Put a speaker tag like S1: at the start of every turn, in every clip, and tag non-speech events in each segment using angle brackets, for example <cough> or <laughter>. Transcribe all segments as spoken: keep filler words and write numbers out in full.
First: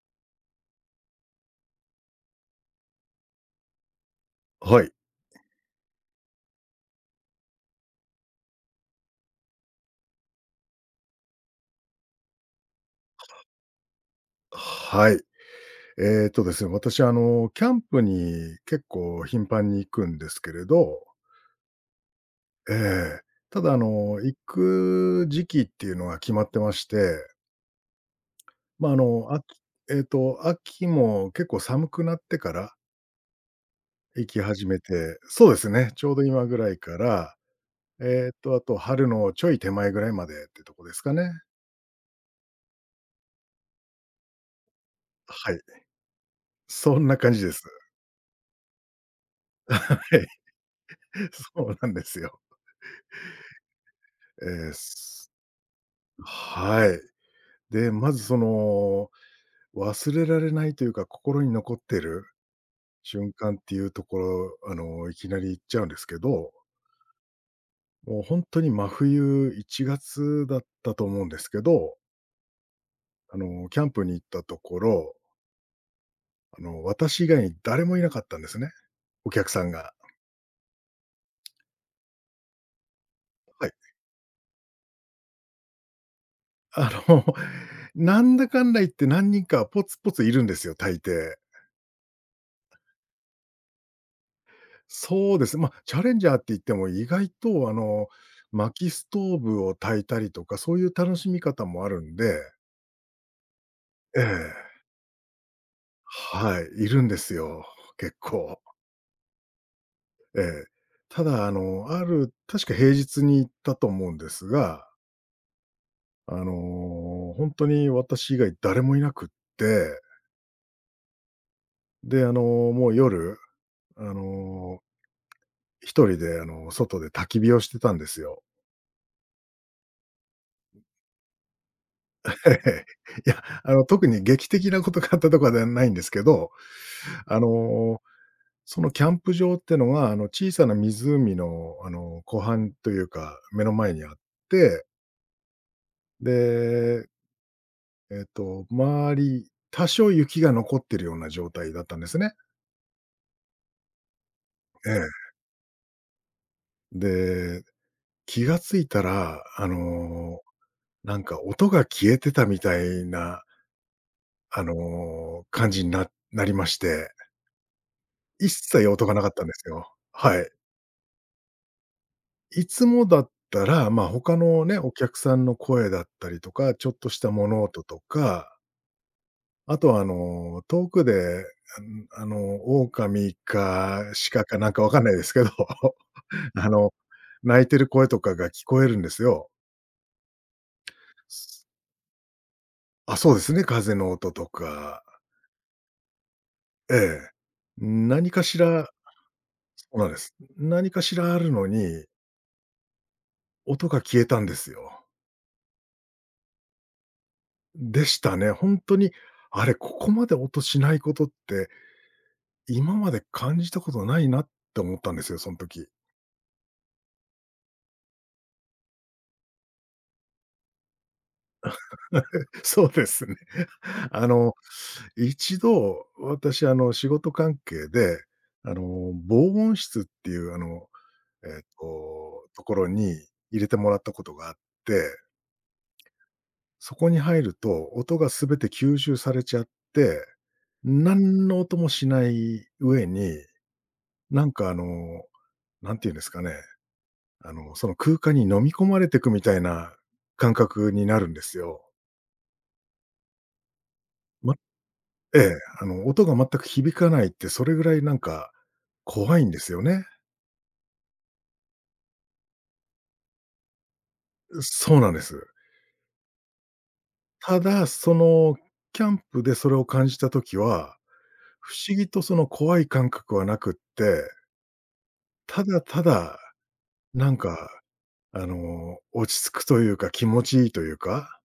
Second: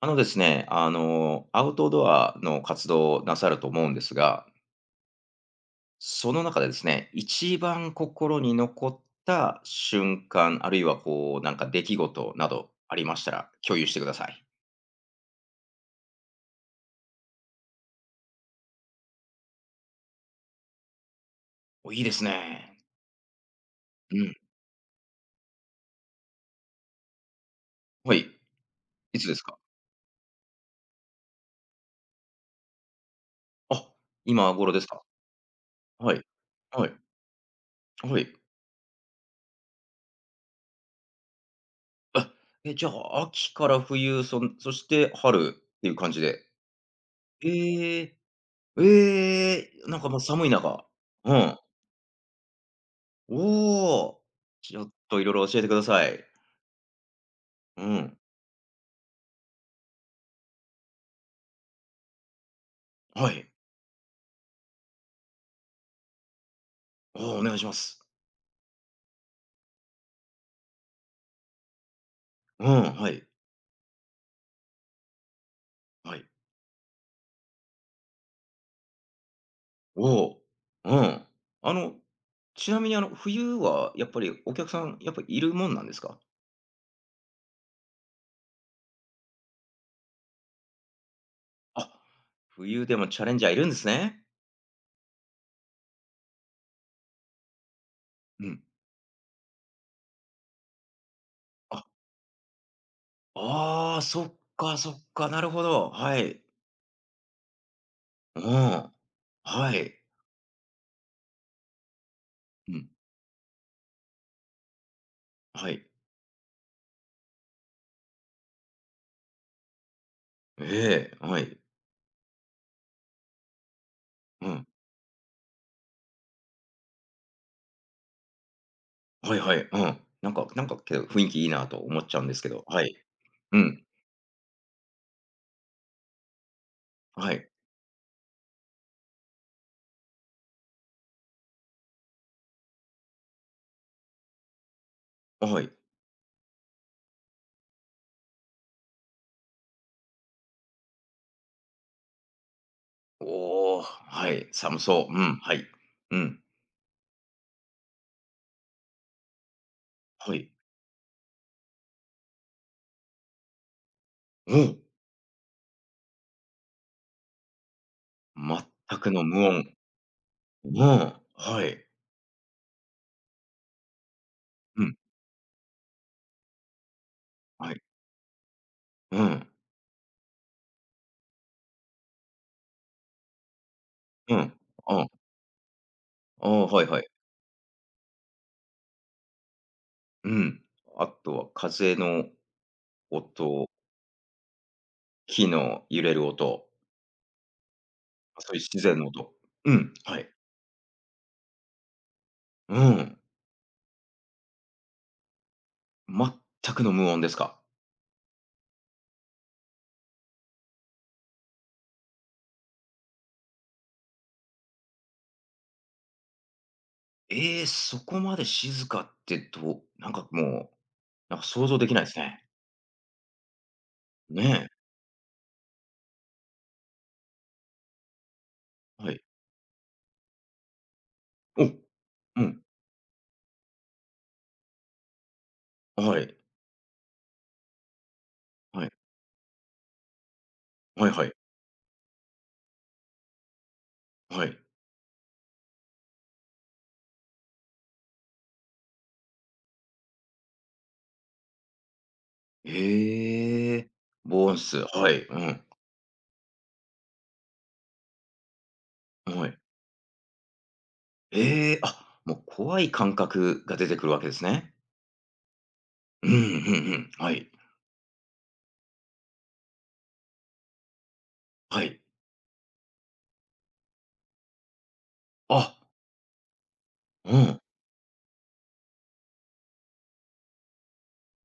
S1: あのですね、あの、アウトドアの活動をなさると思うんですが、
S2: はい。
S1: その中でですね、一番心に残った瞬間、あるいはこう、なんか出来事などありましたら共有してください。
S2: はい。えっとですね、私、あの、キャンプに結構頻繁に行くんですけれど、
S1: お、いいです
S2: え
S1: ね。
S2: え。ただ、あ
S1: う
S2: の、
S1: ん。
S2: 行く時期っていうのが決まってまして、
S1: はい。
S2: まあ、あ
S1: いつ
S2: の、
S1: で
S2: あ
S1: す
S2: き
S1: か？
S2: えっと、秋も結構寒くなってから
S1: あ、
S2: 行き
S1: 今
S2: 始
S1: 頃
S2: め
S1: ですか？
S2: て、そうですね、ちょ
S1: は
S2: う
S1: い。
S2: ど今ぐらい
S1: はい。
S2: から、
S1: はい。
S2: えっと、あと春のちょい手前ぐらいまでってとこですかね。
S1: あ、え、じゃあ、秋から冬、そんそして
S2: は
S1: 春
S2: い。
S1: っていう感じで。
S2: そんな感じです。
S1: ええ、ええ、
S2: は
S1: なんかもう
S2: い。
S1: 寒い中。
S2: <laughs>
S1: うん。
S2: そうなんですよ。
S1: おお。
S2: えー
S1: ちょっといろ
S2: す
S1: いろ教えてください。
S2: はい。
S1: う
S2: で、ま
S1: ん。
S2: ずその、忘れられないというか、心に残ってる
S1: は
S2: 瞬
S1: い。
S2: 間っていうところ、あの、いきなり行っちゃうんですけど、
S1: おお、お願いします。
S2: もうほんとに真冬いちがつだったと思うんですけど、
S1: うん、はい。
S2: あの、キャンプに行ったところ、
S1: はい。
S2: あの、私以外に誰もいなかったんですね、お客さんが。
S1: おお。うん。あの、ちなみにあの、冬
S2: はい。
S1: はやっぱりお客さん、やっぱいるもんなんですか？
S2: あの、<laughs> なんだかんだ言って何人かポツポツいるんですよ、大抵。
S1: あ、冬でもチャレンジャーいるんですね。
S2: そうですね。まあ、チャレンジャーって言っても、意外とあの、
S1: うん。
S2: 薪ストーブを焚いたりとか、そういう楽しみ方
S1: あ、
S2: もあるんで、
S1: ああ、
S2: え
S1: そっか
S2: え、
S1: そっか、なるほど。はい。
S2: はい、いるんですよ、結
S1: う
S2: 構。
S1: ん。はい。
S2: ええ。ただ、あの、ある確
S1: う
S2: か
S1: ん。
S2: 平日に行ったと思うんですが、
S1: はい。
S2: あの、本当に私以外誰もいなくって、
S1: ええ、はい。
S2: で、あの、もう夜、あ
S1: うん。
S2: の、一人であの、外で焚き火をしてたんですよ。
S1: はいはい。うん。なんかなんか、けど雰囲気いいなと思っちゃうんですけど。は
S2: え
S1: い。
S2: え。<laughs> いや、
S1: う
S2: あ
S1: ん。
S2: の、特に劇的なことがあったとかではないんですけど、
S1: は
S2: あ
S1: い。
S2: の、そのキャンプ場ってのは、あの、小さな湖の、あの、湖畔というか、目の前にあって、
S1: はい。
S2: で、えっと、周り、多少雪が残ってるような状態だったんですね。
S1: おお、はい、寒
S2: え
S1: そ
S2: え。
S1: う。うん、はい。うん、
S2: で、気がついたら、あ
S1: は
S2: の、
S1: い。
S2: なんか音が消えてたみたいな、
S1: お
S2: あの、感じにななりまして、一
S1: お、
S2: 切
S1: 全
S2: 音
S1: く
S2: がな
S1: の
S2: かった
S1: 無
S2: んで
S1: 音。
S2: すよ。はい。
S1: うん、はい。
S2: いつもだったら、まあ、他のね、
S1: う
S2: お
S1: ん、
S2: 客さんの声だったりとか、ちょっとした物
S1: はい。
S2: 音とか、
S1: うん、
S2: あとは、あの、遠くで、ああの、狼か
S1: う
S2: 鹿
S1: ん。
S2: かなんかわかん
S1: あ、
S2: ないですけど、<laughs>
S1: ああ
S2: あ
S1: はい
S2: の、
S1: はい。
S2: 鳴いてる声とかが聞こえるんですよ。
S1: うん。あと
S2: す
S1: は風の
S2: あ、そうですね、
S1: 音、
S2: 風の音とか。
S1: 木の揺れる音、
S2: ええ。何か
S1: そうい
S2: し
S1: う自
S2: ら、
S1: 然の音。う
S2: そ
S1: ん、
S2: うなんで
S1: はい。
S2: す。何かしらあるのに、
S1: うん、
S2: 音が消えたんですよ。
S1: 全くの無音ですか。
S2: でしたね。本当に、あれ、ここまで音しないことって今まで感じたことないなって思ったんですよ、その時。
S1: えーそこまで静かってどうなんかもう、なんか想像できないですね。
S2: <laughs> そうですね。<laughs> あの、
S1: ね
S2: 一度、私、あの、仕事関係で、あの、
S1: え、はい。
S2: 防音室っていう、あの、えっ
S1: お、う
S2: と、
S1: ん、
S2: ところに入れてもらったことがあって、
S1: はい、
S2: そこに入ると音が全て
S1: はい。
S2: 吸収されちゃって、
S1: はいはい。
S2: 何の音もしない上に、
S1: は
S2: なん
S1: い。
S2: か、あの、なんていうんですかね、あの、その空間に飲み込まれていくみたいな感覚になるんですよ。
S1: ええ、ボー
S2: ま
S1: ンス、はい、う
S2: ええ、
S1: ん、
S2: あの、音が全く響かないって、それぐらいなんか怖い
S1: は
S2: ん
S1: い。
S2: ですよね。
S1: ええ、あ、もう怖い感覚が出てくるわけです
S2: う
S1: ね。
S2: そうなんです。
S1: うんうんうん。はい、
S2: ただ、そのキャンプでそれを感じた時は、不
S1: は
S2: 思
S1: い。
S2: 議とその怖い感覚はなくって、た
S1: あ、
S2: だただ、な
S1: う
S2: ん
S1: ん。
S2: か、あの、落ち着くというか、気持ちいいというか、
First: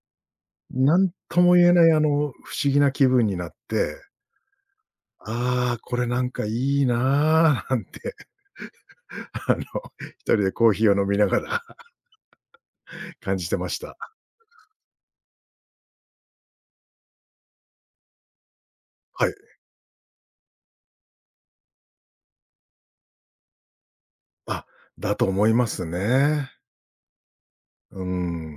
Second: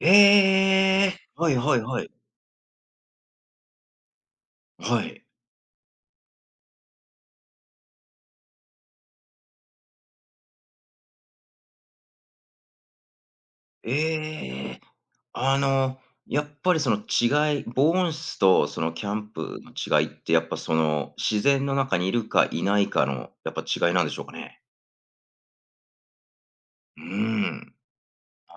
S1: え
S2: なん
S1: え、
S2: と
S1: は
S2: も
S1: い
S2: 言え
S1: はい
S2: ない、あ
S1: は
S2: の、
S1: い。
S2: 不思議な気分になって、
S1: はい。
S2: ああ、これなんかいいな、なんて <laughs> あの、一人でコーヒーを飲みながら <laughs> 感じてました。
S1: ええ、あの、やっぱりその違い防音室とそのキャ
S2: は
S1: ン
S2: い。
S1: プの違いって、やっぱその、自然の中にいるかいないかの、やっぱ違いなんでしょうかね？
S2: あ、だと思いますね。
S1: うーん。
S2: うー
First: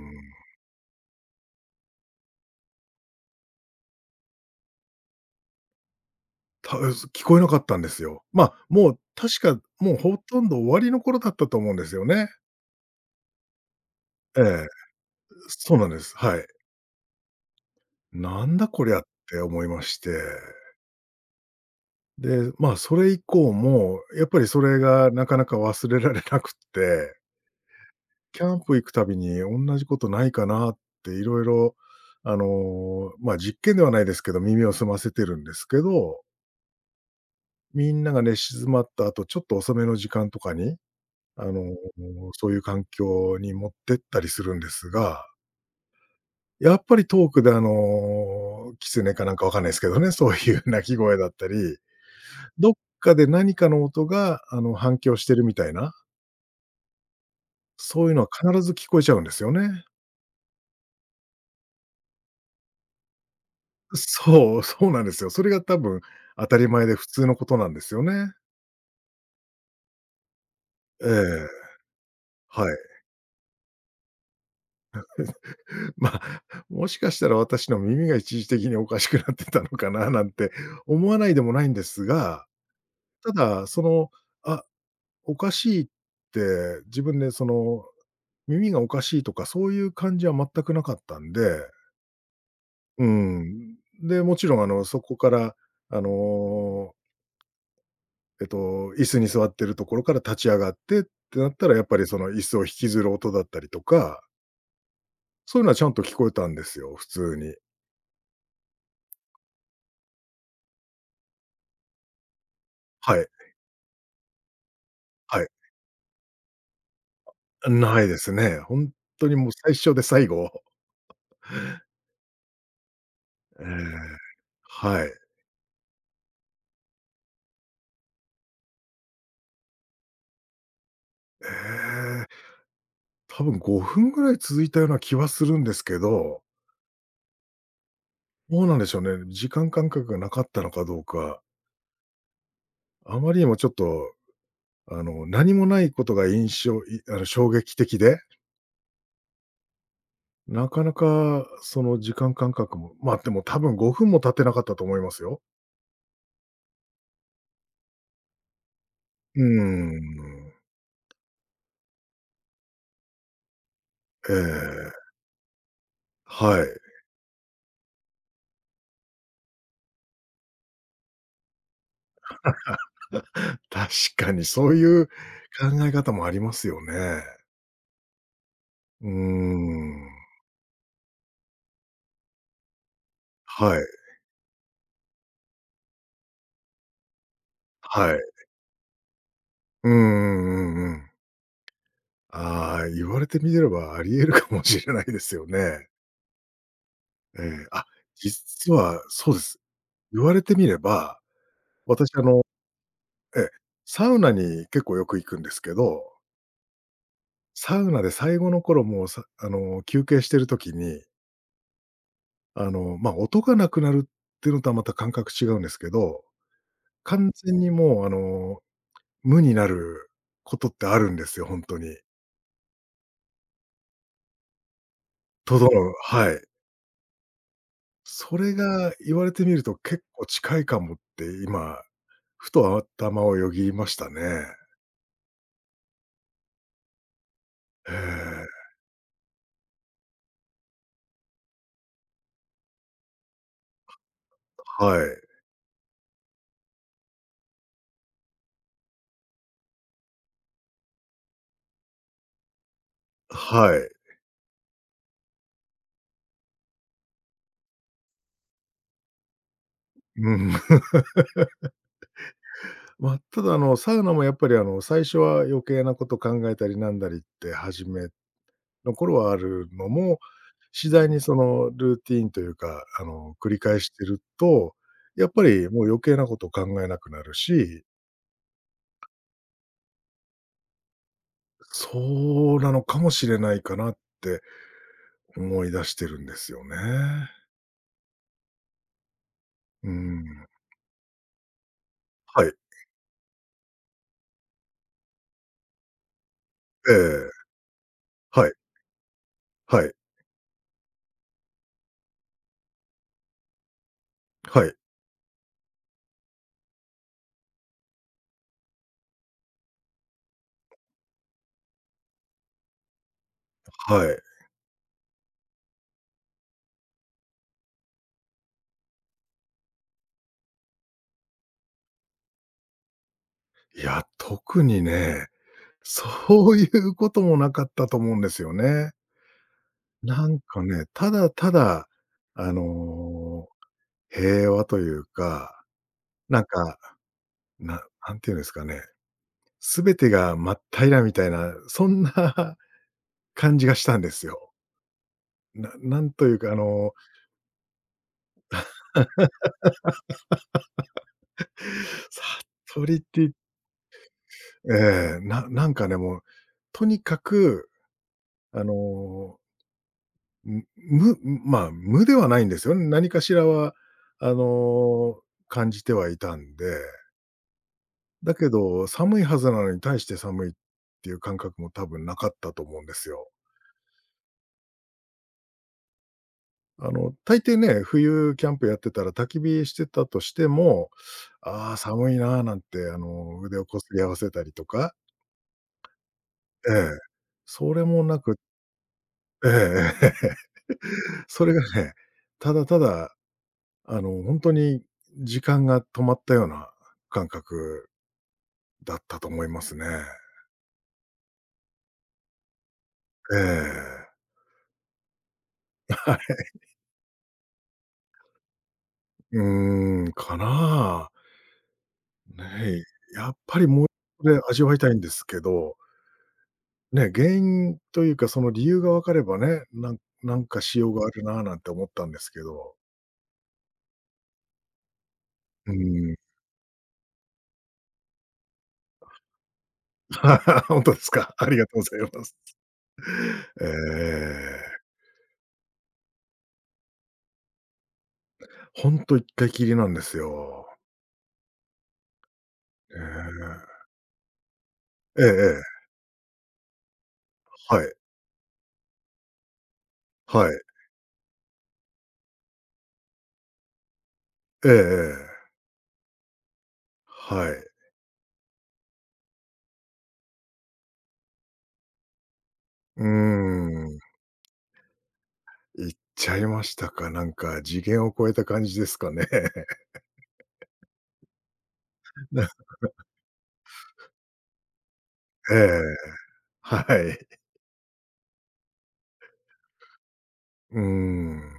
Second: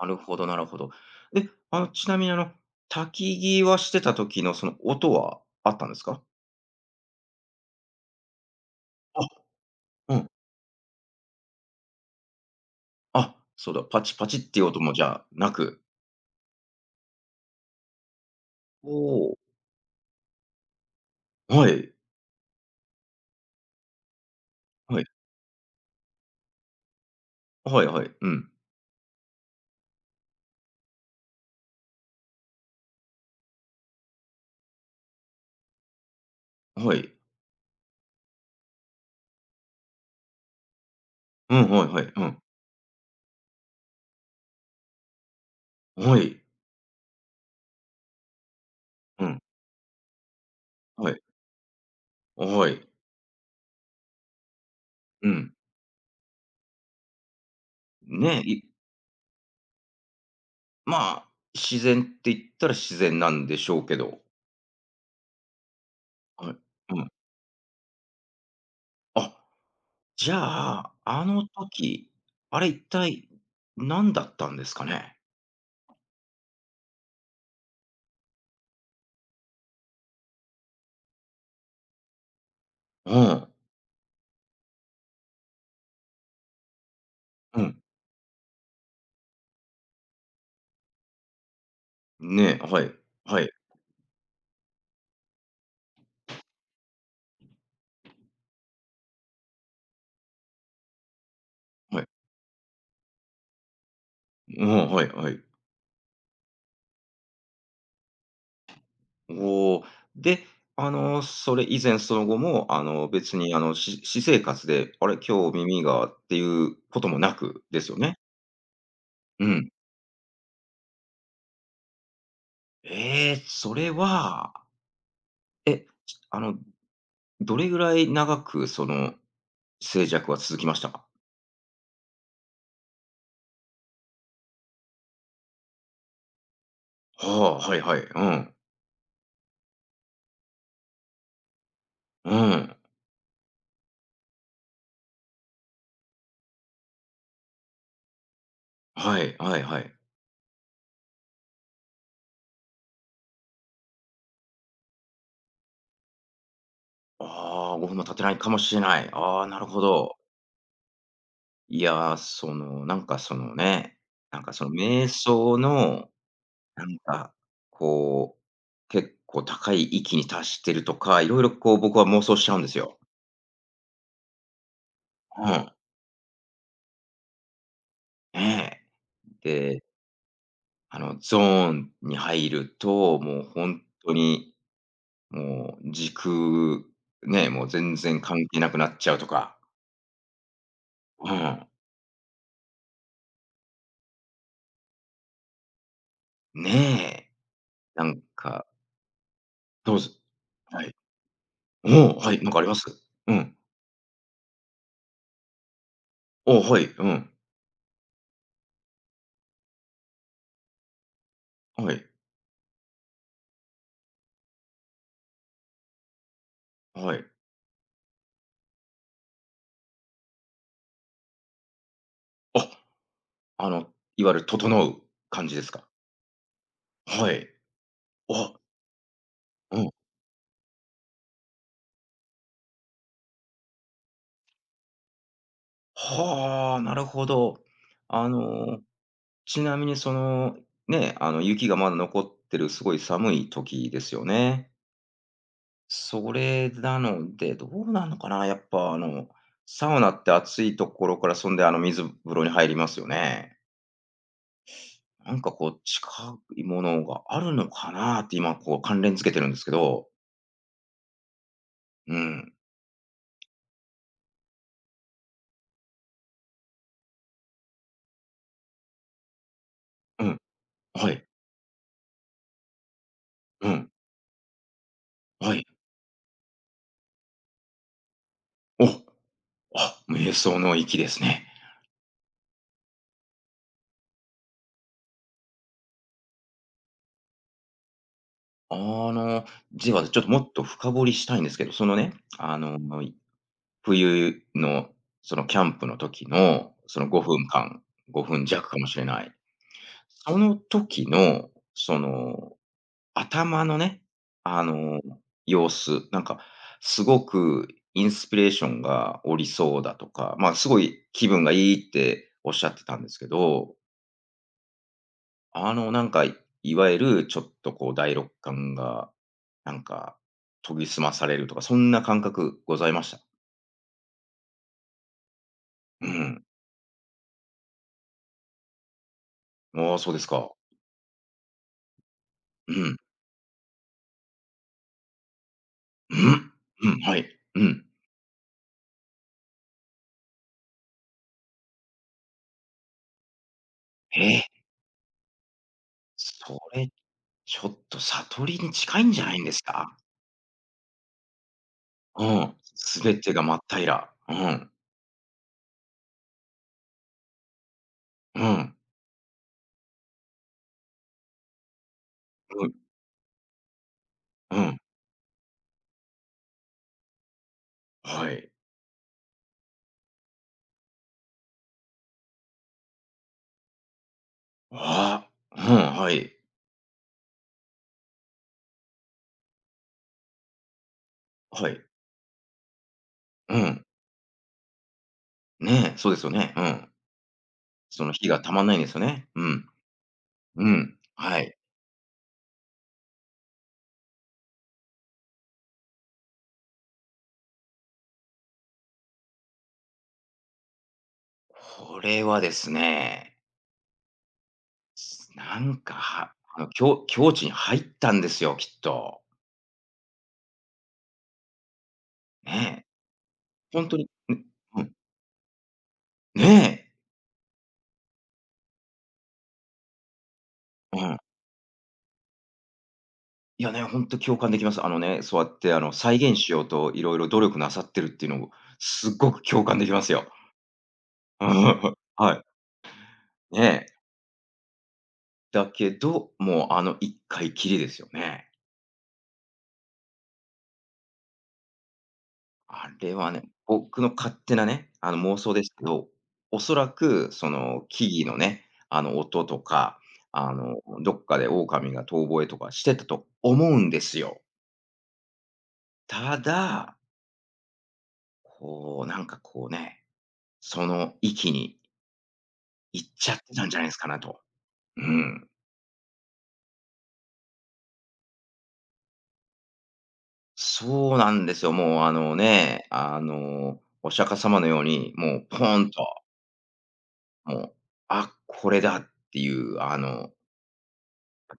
S1: なるほどなるほど。で、あの、ちなみにあの、焚きぎはしてた時のその音はあったんですか？
S2: た聞こえなかったんですよ。まあ、もう
S1: あ、
S2: 確か、もう
S1: う
S2: ほ
S1: ん。
S2: とんど終わりの頃だったと思うんですよね。
S1: あ、そうだ、パチパチっ
S2: え
S1: ていう
S2: え、
S1: 音もじゃあな
S2: そう
S1: く。
S2: なんです。はい。なんだこり
S1: お
S2: ゃっ
S1: お、
S2: て思いまして。
S1: はい。
S2: で、まあ、それ以降もやっぱりそれ
S1: はい。
S2: がなかなか忘れられなくって、
S1: はいはい。う
S2: キ
S1: ん。
S2: ャンプ行くたびに同じことないかなっていろいろ、あの、まあ、実験ではないですけど、耳を澄ませてるんですけど、
S1: はい。
S2: みんなが寝静まった後、ちょっと遅めの時間とかに、あ
S1: う
S2: の、
S1: ん、はいはい。うん。
S2: そういう環境に持ってったりするんですが、
S1: はい。
S2: やっぱり遠くで、あの、キツネ
S1: う
S2: かなん
S1: ん。
S2: かわかんないですけどね、そういう <laughs> 鳴き
S1: は
S2: 声
S1: い。
S2: だったり、
S1: は
S2: どっ
S1: い。
S2: かで何かの音が、あの、反響し
S1: う
S2: てる
S1: ん。
S2: みたいな、そういうのは
S1: ね、い
S2: 必ず聞こえちゃうんですよね。
S1: まあ、自然って言ったら自然なんでしょうけど。
S2: そう、そうなんですよ。それが多分当
S1: はい。
S2: たり前で
S1: う
S2: 普
S1: ん。
S2: 通のことなんですよね。
S1: あ、じゃあ、
S2: え
S1: あの
S2: え、
S1: 時、あ
S2: は
S1: れ
S2: い。
S1: 一体何だったんですかね？
S2: <laughs> ま、あもしかしたら私の耳が一時的におかしくなってたのかななんて思わないでもないんですが、
S1: う
S2: た
S1: ん。
S2: だ、その、あ、おかしいって、自分でそ
S1: うん。
S2: の、耳がおかしいとかそういう感じは全くなかったんで。
S1: ねえ、はい。
S2: う
S1: はい。
S2: ん。で、もちろんあの、そこからあのえっと、椅子に座ってるところから立ち上がってってなったら、やっぱ
S1: はい。
S2: りその椅子を引きずる音だったりとか、
S1: うん、はいはい。
S2: そういうのはちゃんと聞こえたんですよ、普通に。
S1: おお。で、あの、それ以前その後も、あの、
S2: はい、
S1: 別に、あの、し私生活で、あれ、
S2: はい。
S1: 今日耳がっていうこともなくですよ
S2: ない
S1: ね？
S2: ですね。ほんとに
S1: う
S2: もう
S1: ん。
S2: 最初で最後。<laughs>
S1: ええ、
S2: ええ、
S1: それは、
S2: はい。
S1: え、あの、どれぐらい長くその静寂は続きましたか？
S2: ええ、多分ごふんぐらい続いたような気はするんですけど、
S1: はあ、はいはい。うん。
S2: どうなんでしょうね、時間感覚がなかったのかどうか、
S1: うん。
S2: あまりにもちょっと、あの、何もないことが印象いあの、衝撃的で
S1: はいはいはい。
S2: なかなかその時間感覚も、まあ、でも多分ごふんも経ってなかったと思いますよ。
S1: ああ、ごふんも経ってないかもしれない。
S2: う
S1: ああ、なるほ
S2: ー
S1: ど。
S2: ん。
S1: いやー、その、なんか、そのね、
S2: え
S1: なんか、その
S2: え。
S1: 瞑想の、
S2: は
S1: な
S2: い。
S1: んか、こう、結構高い域に達してるとか、いろいろこう僕は妄想しちゃうんですよ。
S2: 確かにそういう考
S1: うん。
S2: え方もありますよね。
S1: ね
S2: うー
S1: え。で、
S2: ん。
S1: あの、ゾーンに入ると、もう
S2: はい、
S1: 本当に、もう時空、ねえ、もう全
S2: は
S1: 然
S2: い。
S1: 関係なくなっちゃうとか。
S2: うんうんうんうん。
S1: うん。
S2: ああ、言われてみればあり得るかもしれないですよね。
S1: ねえ。
S2: ええ、あ、
S1: なんか、
S2: 実はそうです。
S1: どうぞ
S2: 言われてみれ
S1: はい。
S2: ば、私
S1: おお、
S2: あ
S1: はい、
S2: の
S1: なんかあります？う
S2: ええ、
S1: ん。
S2: サウナに結構よく行くんですけど、
S1: おお、はい、うん。
S2: サウナで最後の頃もう、さあの、休憩してる時に、
S1: はい、
S2: あの、まあ、音がなくなるっていうのとはまた感覚違うんですけど、
S1: はい。
S2: 完全にもう、あの、無になることってあるんですよ、ほんとに。
S1: ああの、いわゆる整う感じ
S2: と
S1: で
S2: ど
S1: すか？
S2: のはい。
S1: はい。
S2: そ
S1: あ、
S2: れが言われてみると
S1: うん。
S2: 結構近いかもって今、ふと頭をよぎりましたね。
S1: はあ、なるほど。
S2: え
S1: あ
S2: え、
S1: の、ちなみにその、ね、あの、雪がまだ残ってるすごい寒い時ですよね。
S2: はい。
S1: それなので、どうなのかな、やっぱ、あの、サウナって暑いところから、そんで、あの、水風呂に入りますよね。
S2: はい。
S1: なんかこう、近いものがあるのかなって今こう関連付けてるんですけど。
S2: うん。<laughs>
S1: うん。
S2: ま、ただ、あの、サウナもやっぱり、あの、最初は余計なこと考えたりなんだりって始めの頃はあるのも、
S1: うん。
S2: 次第
S1: は
S2: に
S1: い。
S2: そのルーティンというか、あの、繰り
S1: う
S2: 返
S1: ん。
S2: してると、やっぱ
S1: はい。
S2: りもう余計なこと考えなくなるし、
S1: お。あ、瞑想の域ですね。
S2: そうなのかもしれないかなって思い出してるんですよね。
S1: あの、
S2: うー
S1: ではちょっ
S2: ん。
S1: ともっと深掘りしたいんですけど、そのね、
S2: はい。
S1: あの、冬のそのキャンプの時の、
S2: え
S1: その
S2: え。
S1: ごふんかん、ごふん
S2: はい。
S1: 弱かもしれない。
S2: はい。
S1: その時の、その、頭のね、あ
S2: はい。
S1: の、様子、なんか、すごくインスピレーションがおりそうだとか、まあ、すごい気分がいいっておっしゃってたんですけど
S2: はい。
S1: あの、なんか、いわゆるちょっとこう第六感が、なんか、研ぎ澄まされるとか、そんな感覚ございました。
S2: いや、特にね、そ
S1: うん。
S2: ういうこともなかったと思うんですよね。
S1: ああ、そうです
S2: なん
S1: か。
S2: かね、ただただ、あ
S1: うん。
S2: の、平和というか、
S1: う
S2: なん
S1: ん。
S2: か
S1: うん、はい。う
S2: な
S1: ん。
S2: なんていうんですかね、全てが真っ平らみたいな、そんな <laughs> 感じがしたんです
S1: ええ、
S2: よ。ななんというか、あ
S1: それ、
S2: の、
S1: ちょっと悟りに近いんじゃないんですか？うん。
S2: 悟り
S1: す
S2: っ
S1: べて
S2: て、
S1: が真っ平ら。うん。
S2: ええ、ななんかね、もう、とにかく、
S1: う
S2: あ
S1: ん。
S2: の、む無、まあ、無ではないんで
S1: う
S2: す
S1: ん。
S2: よね。何かしらは、あ
S1: うん。
S2: の、感じてはいたんで、
S1: は
S2: だけ
S1: い。
S2: ど、寒いはずなのに対して寒いっていう感覚も多分なかったと思うんですよ。
S1: ああ、うん、はい。
S2: あの、大抵ね、冬キャンプやってたら焚き火してたとしても、
S1: は
S2: ああ、
S1: い。
S2: 寒いななんて、あの、
S1: う
S2: 腕をこ
S1: ん。
S2: すり合わせたりとか、
S1: ねえ、そうですよね。う
S2: え
S1: ん。
S2: え。それ
S1: そ
S2: も
S1: の
S2: な
S1: 火
S2: く、
S1: がたまんないんですよね。う
S2: え
S1: ん。
S2: えええ。
S1: うん。
S2: <laughs>
S1: は
S2: それ
S1: い。
S2: がね、ただただ、あの、ほんとに時間が止まったような感覚だったと思いますね。
S1: これはですね、
S2: ええ。
S1: なんか、
S2: は
S1: は
S2: い。
S1: あの、き境地に入ったんですよ、きっと。
S2: うーん、かな。ね、
S1: ねえ。
S2: やっぱり
S1: ほ
S2: も
S1: んとに、ん、
S2: うで味わい
S1: う
S2: た
S1: ん、
S2: いんですけど
S1: ねえ。
S2: ね、原因というか、その理由が分かればね、なんなんかしよう
S1: う
S2: があ
S1: ん。
S2: るなあなんて思ったんですけど。
S1: いやね、ほんと共感できます。あのね、そうやっ
S2: う
S1: てあの、
S2: ーん。
S1: 再現しようと色々努力なさってるっていうのを、すっごく共感できますよ。
S2: <laughs> 本当ですか。ありがとうございま
S1: は
S2: す。
S1: い。ね
S2: え
S1: え。
S2: え。
S1: だけど、もうあの一回きりですよね。
S2: ほんと一回きりなんですよ。
S1: あれはね、
S2: え
S1: 僕の勝手なね、あの、
S2: え。えええ
S1: 妄想です
S2: え。
S1: けど、おそらくそ
S2: は
S1: の
S2: い。
S1: 木々のね、あの、音とか、
S2: は
S1: あ
S2: い。
S1: の、どっかで狼が遠吠えとかしてたと思うんですよ。
S2: ええええ。
S1: ただ、
S2: はい。
S1: こう、なんかこうね、その域に
S2: う
S1: 行
S2: ー
S1: っちゃってたんじゃないです
S2: ん。
S1: かなと。うん。
S2: 行っちゃいましたか。なんか次元を超えた感じですかね。<laughs>
S1: そうなんですよ。もうあの
S2: な
S1: ね、あの、お釈迦様のように、もう
S2: え
S1: ポー
S2: え。
S1: ンと、
S2: はい。
S1: もう、あ、これだっていう、あの、
S2: うーん。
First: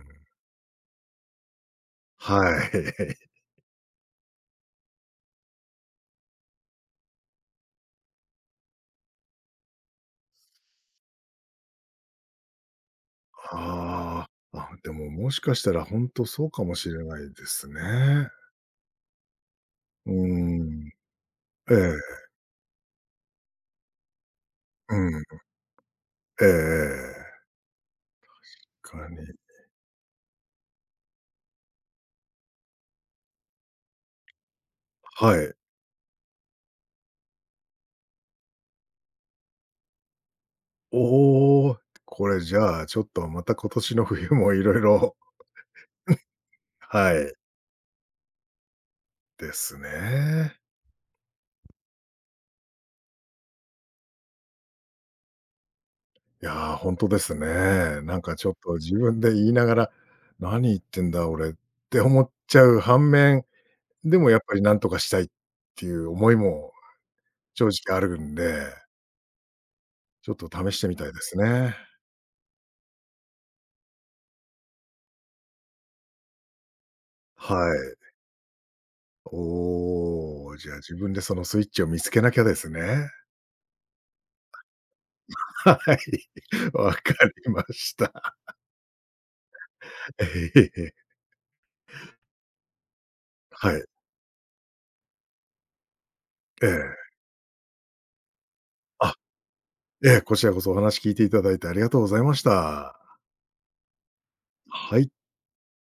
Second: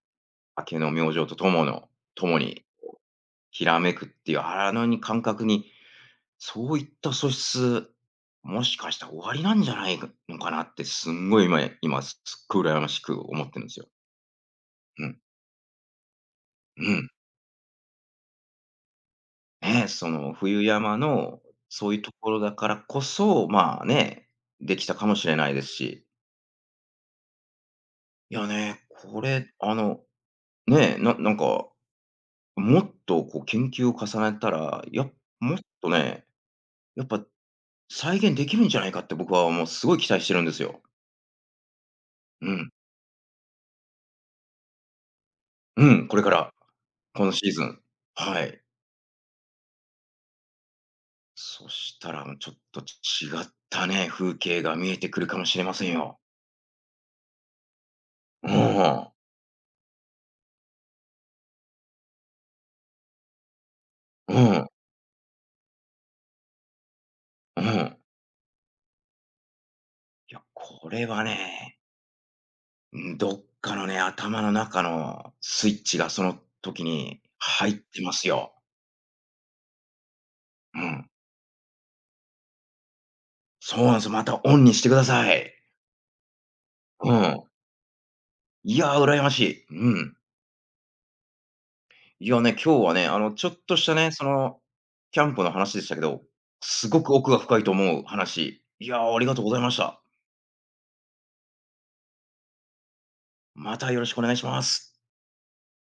S1: 明けの明星とともの、ともに
S2: はい。
S1: ひらめくっていう、あのに感覚に、そういった素質、もしかしたら終わりなんじゃないのかなって、すんごい今今、すっごい羨ましく思ってるんですよ。
S2: ああ、あ、で
S1: う
S2: も、
S1: ん。
S2: もしかしたら本当そうかもし
S1: う
S2: れ
S1: ん。
S2: ないですね。
S1: ね、そ
S2: う
S1: の冬
S2: ーん。
S1: 山の、
S2: え
S1: そ
S2: え、
S1: ういうところだからこそ、まあね、できた
S2: う
S1: かも
S2: ん。
S1: しれないですし。
S2: ええええ
S1: いやね、
S2: かに
S1: これ、あの、ね、ななんか、もっとこう研究を重ねたら、や
S2: は
S1: も
S2: い。
S1: っとね、やっぱ再現できるんじゃないかって僕はもうすごい期待してるんですよ。
S2: おお、これ
S1: う
S2: じ
S1: ん。
S2: ゃあ、ちょっとまた今年の冬もいろいろ、
S1: うん、これから、
S2: は
S1: この
S2: い、
S1: シーズン。はい。
S2: ですね。
S1: そしたら、ちょっと違ったね、風景が見えてくるかもしれませんよ。
S2: いや、ー本当ですね。なんかち
S1: うん、
S2: ょっと自
S1: う
S2: 分で言いながら、何言ってんだ俺って思っちゃう反面、でもやっぱり
S1: ん、
S2: なんとかしたいっていう思いも
S1: う
S2: 正直
S1: ん。
S2: あるんで。ち
S1: い
S2: ょっ
S1: や、
S2: と試し
S1: こ
S2: てみた
S1: れ
S2: いで
S1: は
S2: すね。
S1: ね、ん、どっかのね、頭の中のスイッチがその時に
S2: は
S1: 入っ
S2: い。
S1: てますよ。
S2: おお、じゃあ
S1: う
S2: 自
S1: ん。
S2: 分でそのスイッチを見つけなきゃですね。
S1: そうなんですよ、またオンにしてください。
S2: <laughs> はい。わか
S1: うん。
S2: りました。
S1: いや、羨ましい。うん。
S2: ええ。
S1: いやね、今日はね、あの、ちょっと
S2: は
S1: し
S2: い。
S1: たね、その、キャンプの話でしたけど、
S2: え
S1: す
S2: え。
S1: ごく奥が深いと思う話。いや
S2: あ、
S1: ー、ありがとうございました。
S2: ええ、こちらこそお話聞いていただいてありがとうございました。
S1: またよろしくお願いします。
S2: はい。